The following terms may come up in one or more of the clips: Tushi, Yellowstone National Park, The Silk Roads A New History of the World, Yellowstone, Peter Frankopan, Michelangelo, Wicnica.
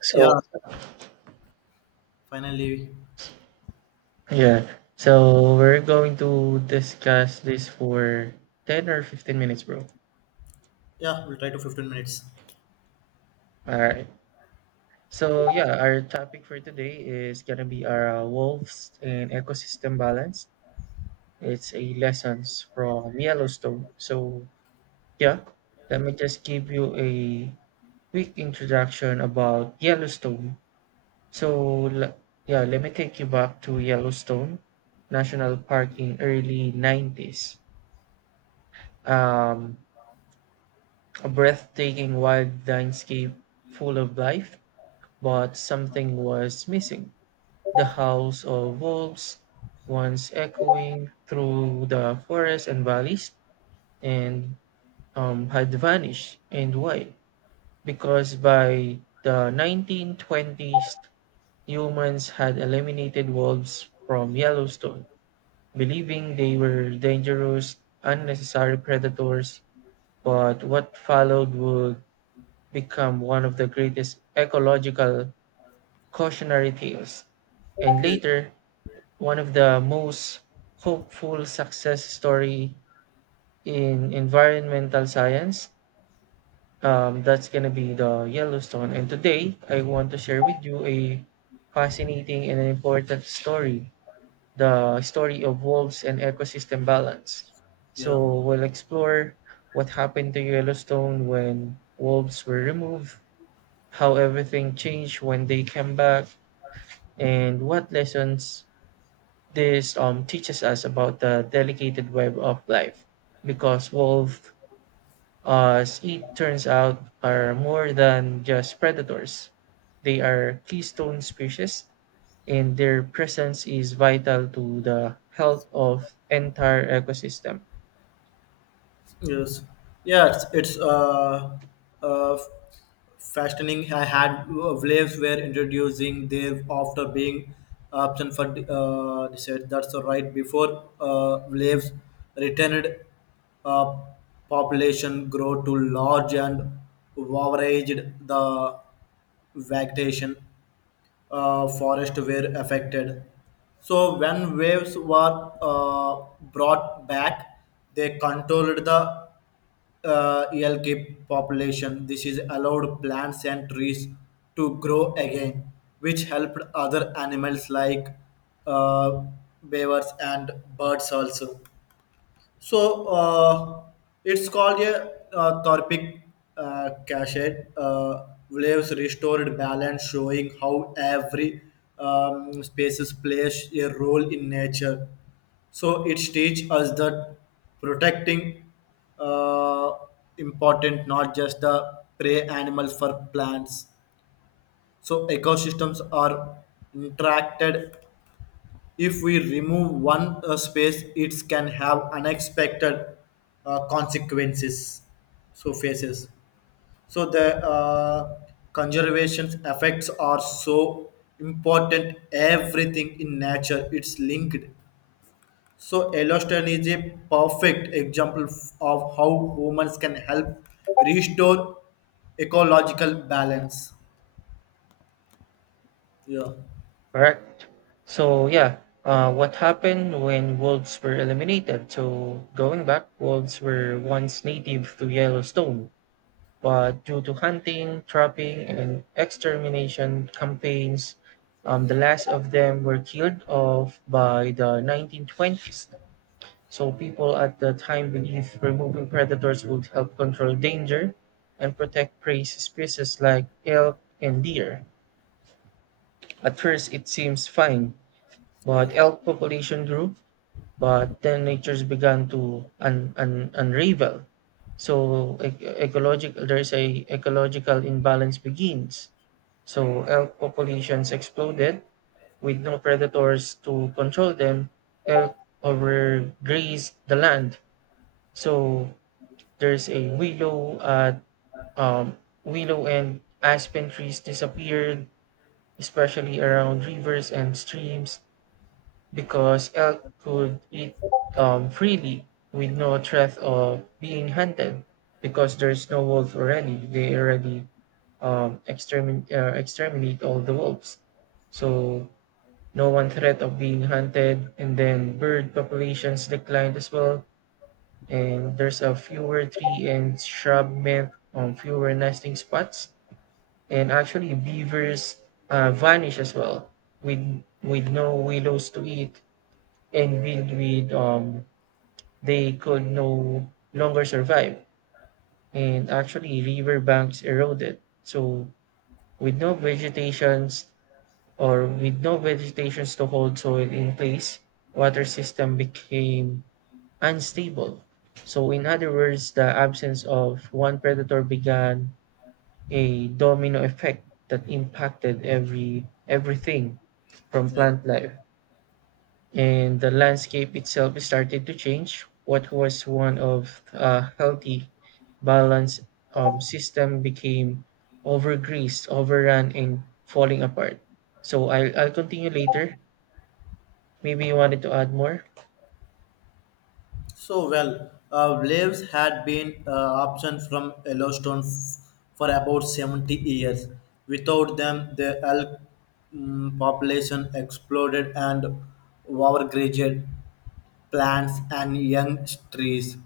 So, Yeah, finally. yeah. So we're going to discuss this for 10 or 15 minutes, bro. Yeah, we'll try to 15 minutes. All right. So, yeah, our topic for today is going to be our wolves and ecosystem balance. It's a lessons from Yellowstone. Yeah, let me just give you a quick introduction about Yellowstone. So, let me take you back to Yellowstone National Park in early 90s. Um, A breathtaking wild landscape full of life, but something was missing. The howls of wolves, once echoing through the forests and valleys, and had vanished. And why? Because by the 1920s, humans had eliminated wolves from Yellowstone, believing they were dangerous, unnecessary predators. But what followed would become one of the greatest ecological cautionary tales, and Yeah. later one of the most hopeful success story in environmental science. That's gonna be the Yellowstone. And today I want to share with you a fascinating and an important story, the story of wolves and ecosystem balance. Yeah. So we'll explore what happened to Yellowstone when wolves were removed, how everything changed when they came back, and what lessons this teaches us about the delicate web of life, because wolves, as it turns out, are more than just predators. They are keystone species, and their presence is vital to the health of entire ecosystem. Yes. Yeah, it's uh, fascinating. I had waves were introducing there after being absent for they said that's the right before waves returned, uh, population grow to large and overaged the vegetation, forests were affected. So when waves were brought back, they controlled the ELK population. This is allowed plants and trees to grow again, which helped other animals like uh, beavers and birds also. So it's called a Thorpic cachet. Waves restored balance, showing how every species plays a role in nature. So it teaches us that protecting uh, important not just the prey animals for plants. So ecosystems are interacted, if we remove one space it can have unexpected consequences, so faces, so the conservation effects are so important, everything in nature it's linked. So Yellowstone is a perfect example of how humans can help restore ecological balance. Yeah. Correct. So what happened when wolves were eliminated? So going back, wolves were once native to Yellowstone, but due to hunting, trapping, and extermination campaigns, the last of them were killed off by the 1920s. So people at the time believed removing predators would help control danger and protect prey species like elk and deer. At first, it seems fine but yes, elk population grew, but then natures began to unravel. So ecological, there's a ecological imbalance begins. So elk populations exploded. With no predators to control them, elk overgrazed the land. So there's a um, willow and aspen trees disappeared, especially around rivers and streams, because elk could eat freely with no threat of being hunted, because there's no wolf already. They already exterminate all the wolves. So no one threat of being hunted. And then bird populations declined as well. And there's a fewer tree and shrub meant fewer nesting spots. And actually beavers vanish as well, with no willows to eat, and with they could no longer survive. And actually river banks eroded. So with no vegetations with no vegetations to hold soil in place, water system became unstable. So in other words, the absence of one predator began a domino effect that impacted everything, from yes. plant life and the landscape itself started to change. What was one of a healthy, balanced system became overgreased, overrun, and falling apart. So I'll continue later. Maybe you wanted to add more? So well, Braves had been absent from Yellowstone for about 70 years. Without them, the elk population exploded and overgrazed plants and young trees.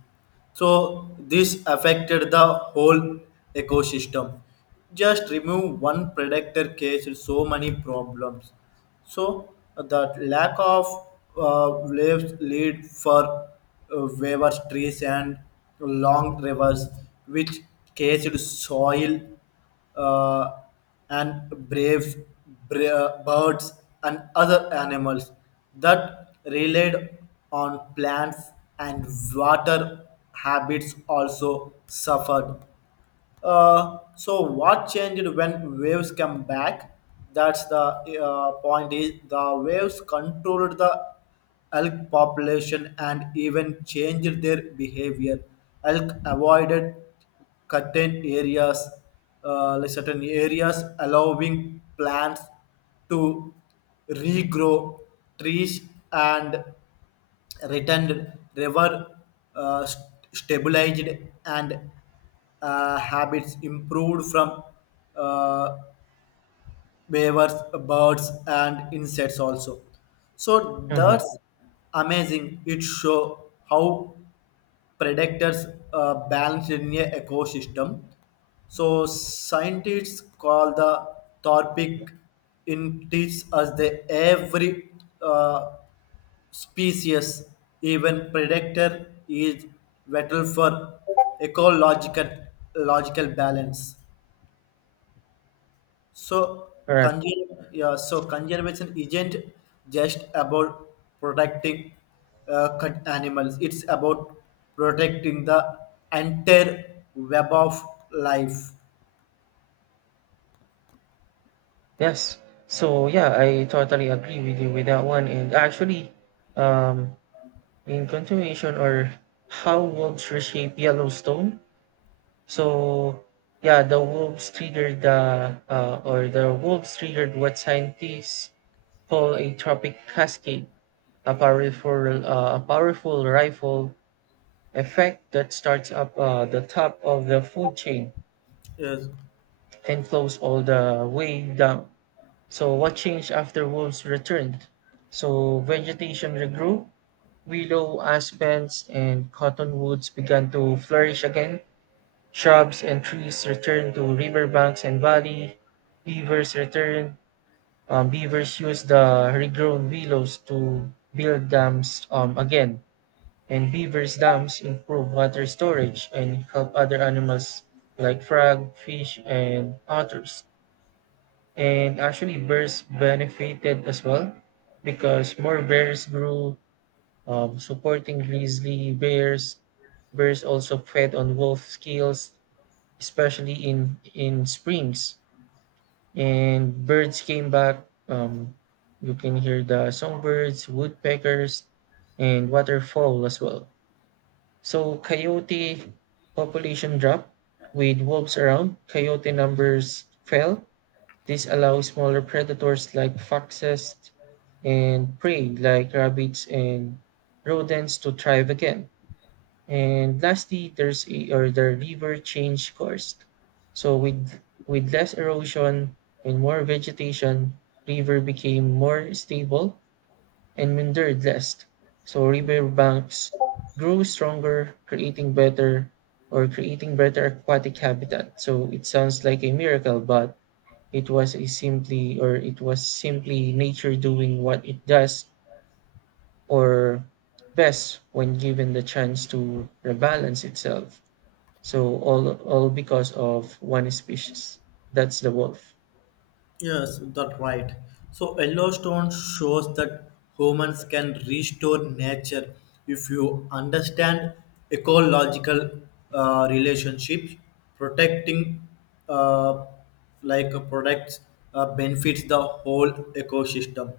So this affected the whole ecosystem. Just remove one predator case, so many problems. So that lack of waves lead for waiver trees and long rivers, which caged soil, uh, and braves, birds, and other animals that relied on plants and water habits also suffered. So what changed when waves come back? That's the point. Is the waves controlled the elk population and even changed their behavior. Elk avoided certain areas, certain areas, allowing plants to regrow, trees and returned river uh, st- stabilized, and habits improved from uh, beavers, birds and insects also. So Mm-hmm. that's amazing. It show how predators balance in a ecosystem. So scientists call the topic in teach us the every uh, species, even predator is vital for ecological logical balance. So, All right. so conservation isn't just about protecting cut animals; it's about protecting the entire web of life. Yes. So yeah, I totally agree with you with that one. And actually, um, in continuation or how wolves reshape Yellowstone, so yeah, the wolves triggered what scientists call a tropic cascade, a powerful rifle effect that starts up the top of the food chain Yes. and flows all the way down. So what changed after wolves returned? So vegetation regrew, willow, aspens, and cottonwoods began to flourish again. Shrubs and trees return to riverbanks and valley. Beavers return. Beavers use the regrown willows to build dams again. And beavers' dams improve water storage and help other animals like frog, fish, and otters. And actually, bears benefited as well because more bears grew, supporting grizzly bears. Bears also fed on wolf skills, especially in springs. And birds came back, you can hear the songbirds, woodpeckers, and waterfowl as well. So coyote population dropped. With wolves around, coyote numbers fell. This allows smaller predators like foxes, and prey like rabbits and rodents to thrive again. And lastly, there's a, or the river change course. So with less erosion and more vegetation, river became more stable and meandered less. So river banks grew stronger, creating better, aquatic habitat. So it sounds like a miracle, but it was simply nature doing what it does or best when given the chance to rebalance itself. So all because of one species. That's the wolf. Yes, that's right. So Yellowstone shows that humans can restore nature if you understand ecological relationships, protecting uh, products benefits the whole ecosystem.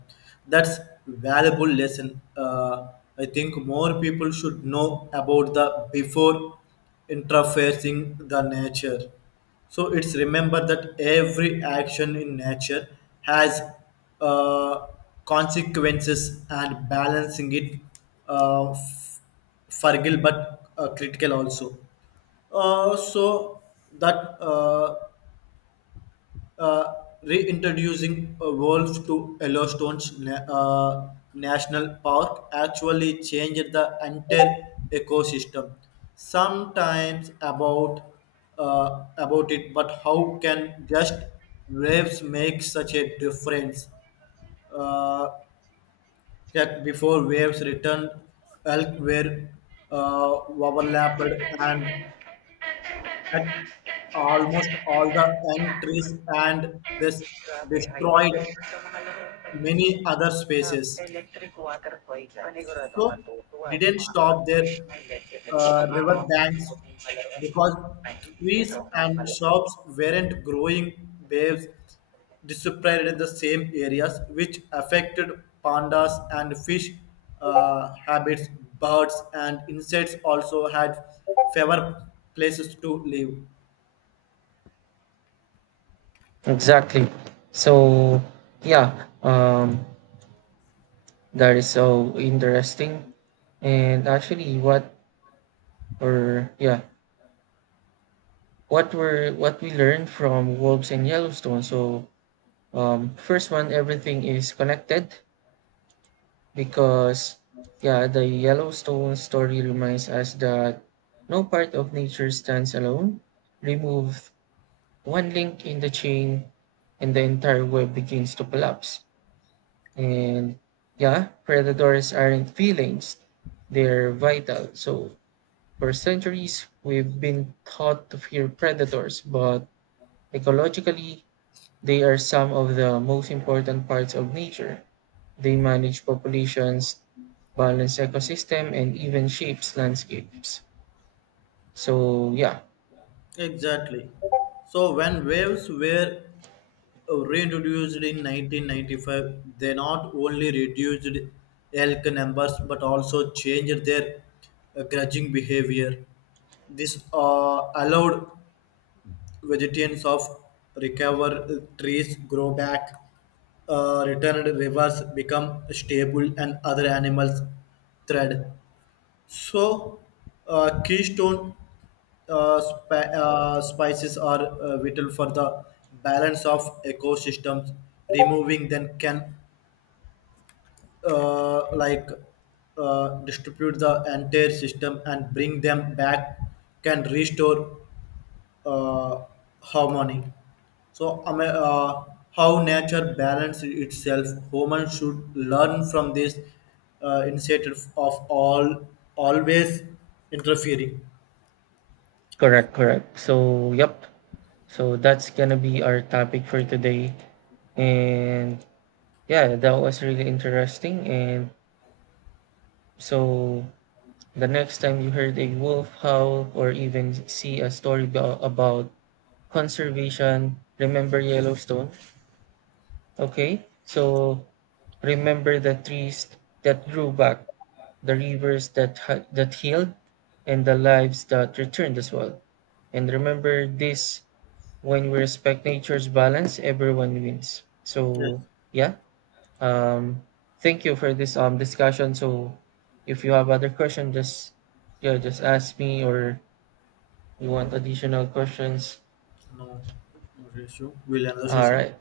That's valuable lesson. I think more people should know about the before interfacing the nature. So it's remember that every action in nature has uh, consequences, and balancing it uh, f- fragile but critical also. So that uh, uh, reintroducing wolves to Yellowstone's national park actually changed the entire ecosystem. Sometimes about, about it, but how can just waves make such a difference? Uh, that before waves returned, elk were overlapped and cut almost all the young trees, and this destroyed many other species. So didn't stop their river banks because trees and shops weren't growing, waves disappeared in the same areas, which affected pandas and fish habits, birds and insects also had fewer places to live. Exactly. So yeah, that is so interesting. And actually, or yeah, what were what we learned from wolves and Yellowstone? So first one, everything is connected, because yeah, the yellowstone story reminds us that no part of nature stands alone. Remove one link in the chain, and the entire web begins to collapse. And yeah, predators aren't feelings, they're vital. So for centuries we've been taught to fear predators, but ecologically they are some of the most important parts of nature. They manage populations, balance ecosystem, and even shapes landscapes. So yeah, Exactly. So when waves were reintroduced in 1995, they not only reduced elk numbers but also changed their grazing behavior. This allowed vegetarians of recover, trees, grow back, returned rivers become stable, and other animals thread. So, keystone spices are vital for the balance of ecosystems. Removing them can, uh, like distribute the entire system, and bring them back can restore uh, harmony. So how nature balances itself, humans should learn from this instead of all always interfering. correct, correct. So, yep. So that's gonna be our topic for today. And yeah, that was really interesting. And so the next time you heard a wolf howl or even see a story about conservation, remember Yellowstone. Okay, so remember the trees that grew back, the rivers that that healed, and the lives that returned as well. And remember this: when we respect nature's balance, everyone wins. Yes. So yeah, um, thank you for this discussion. So if you have other questions, just yeah, just ask me, or you want additional questions. No, no sé, yo, William 2 All session. right.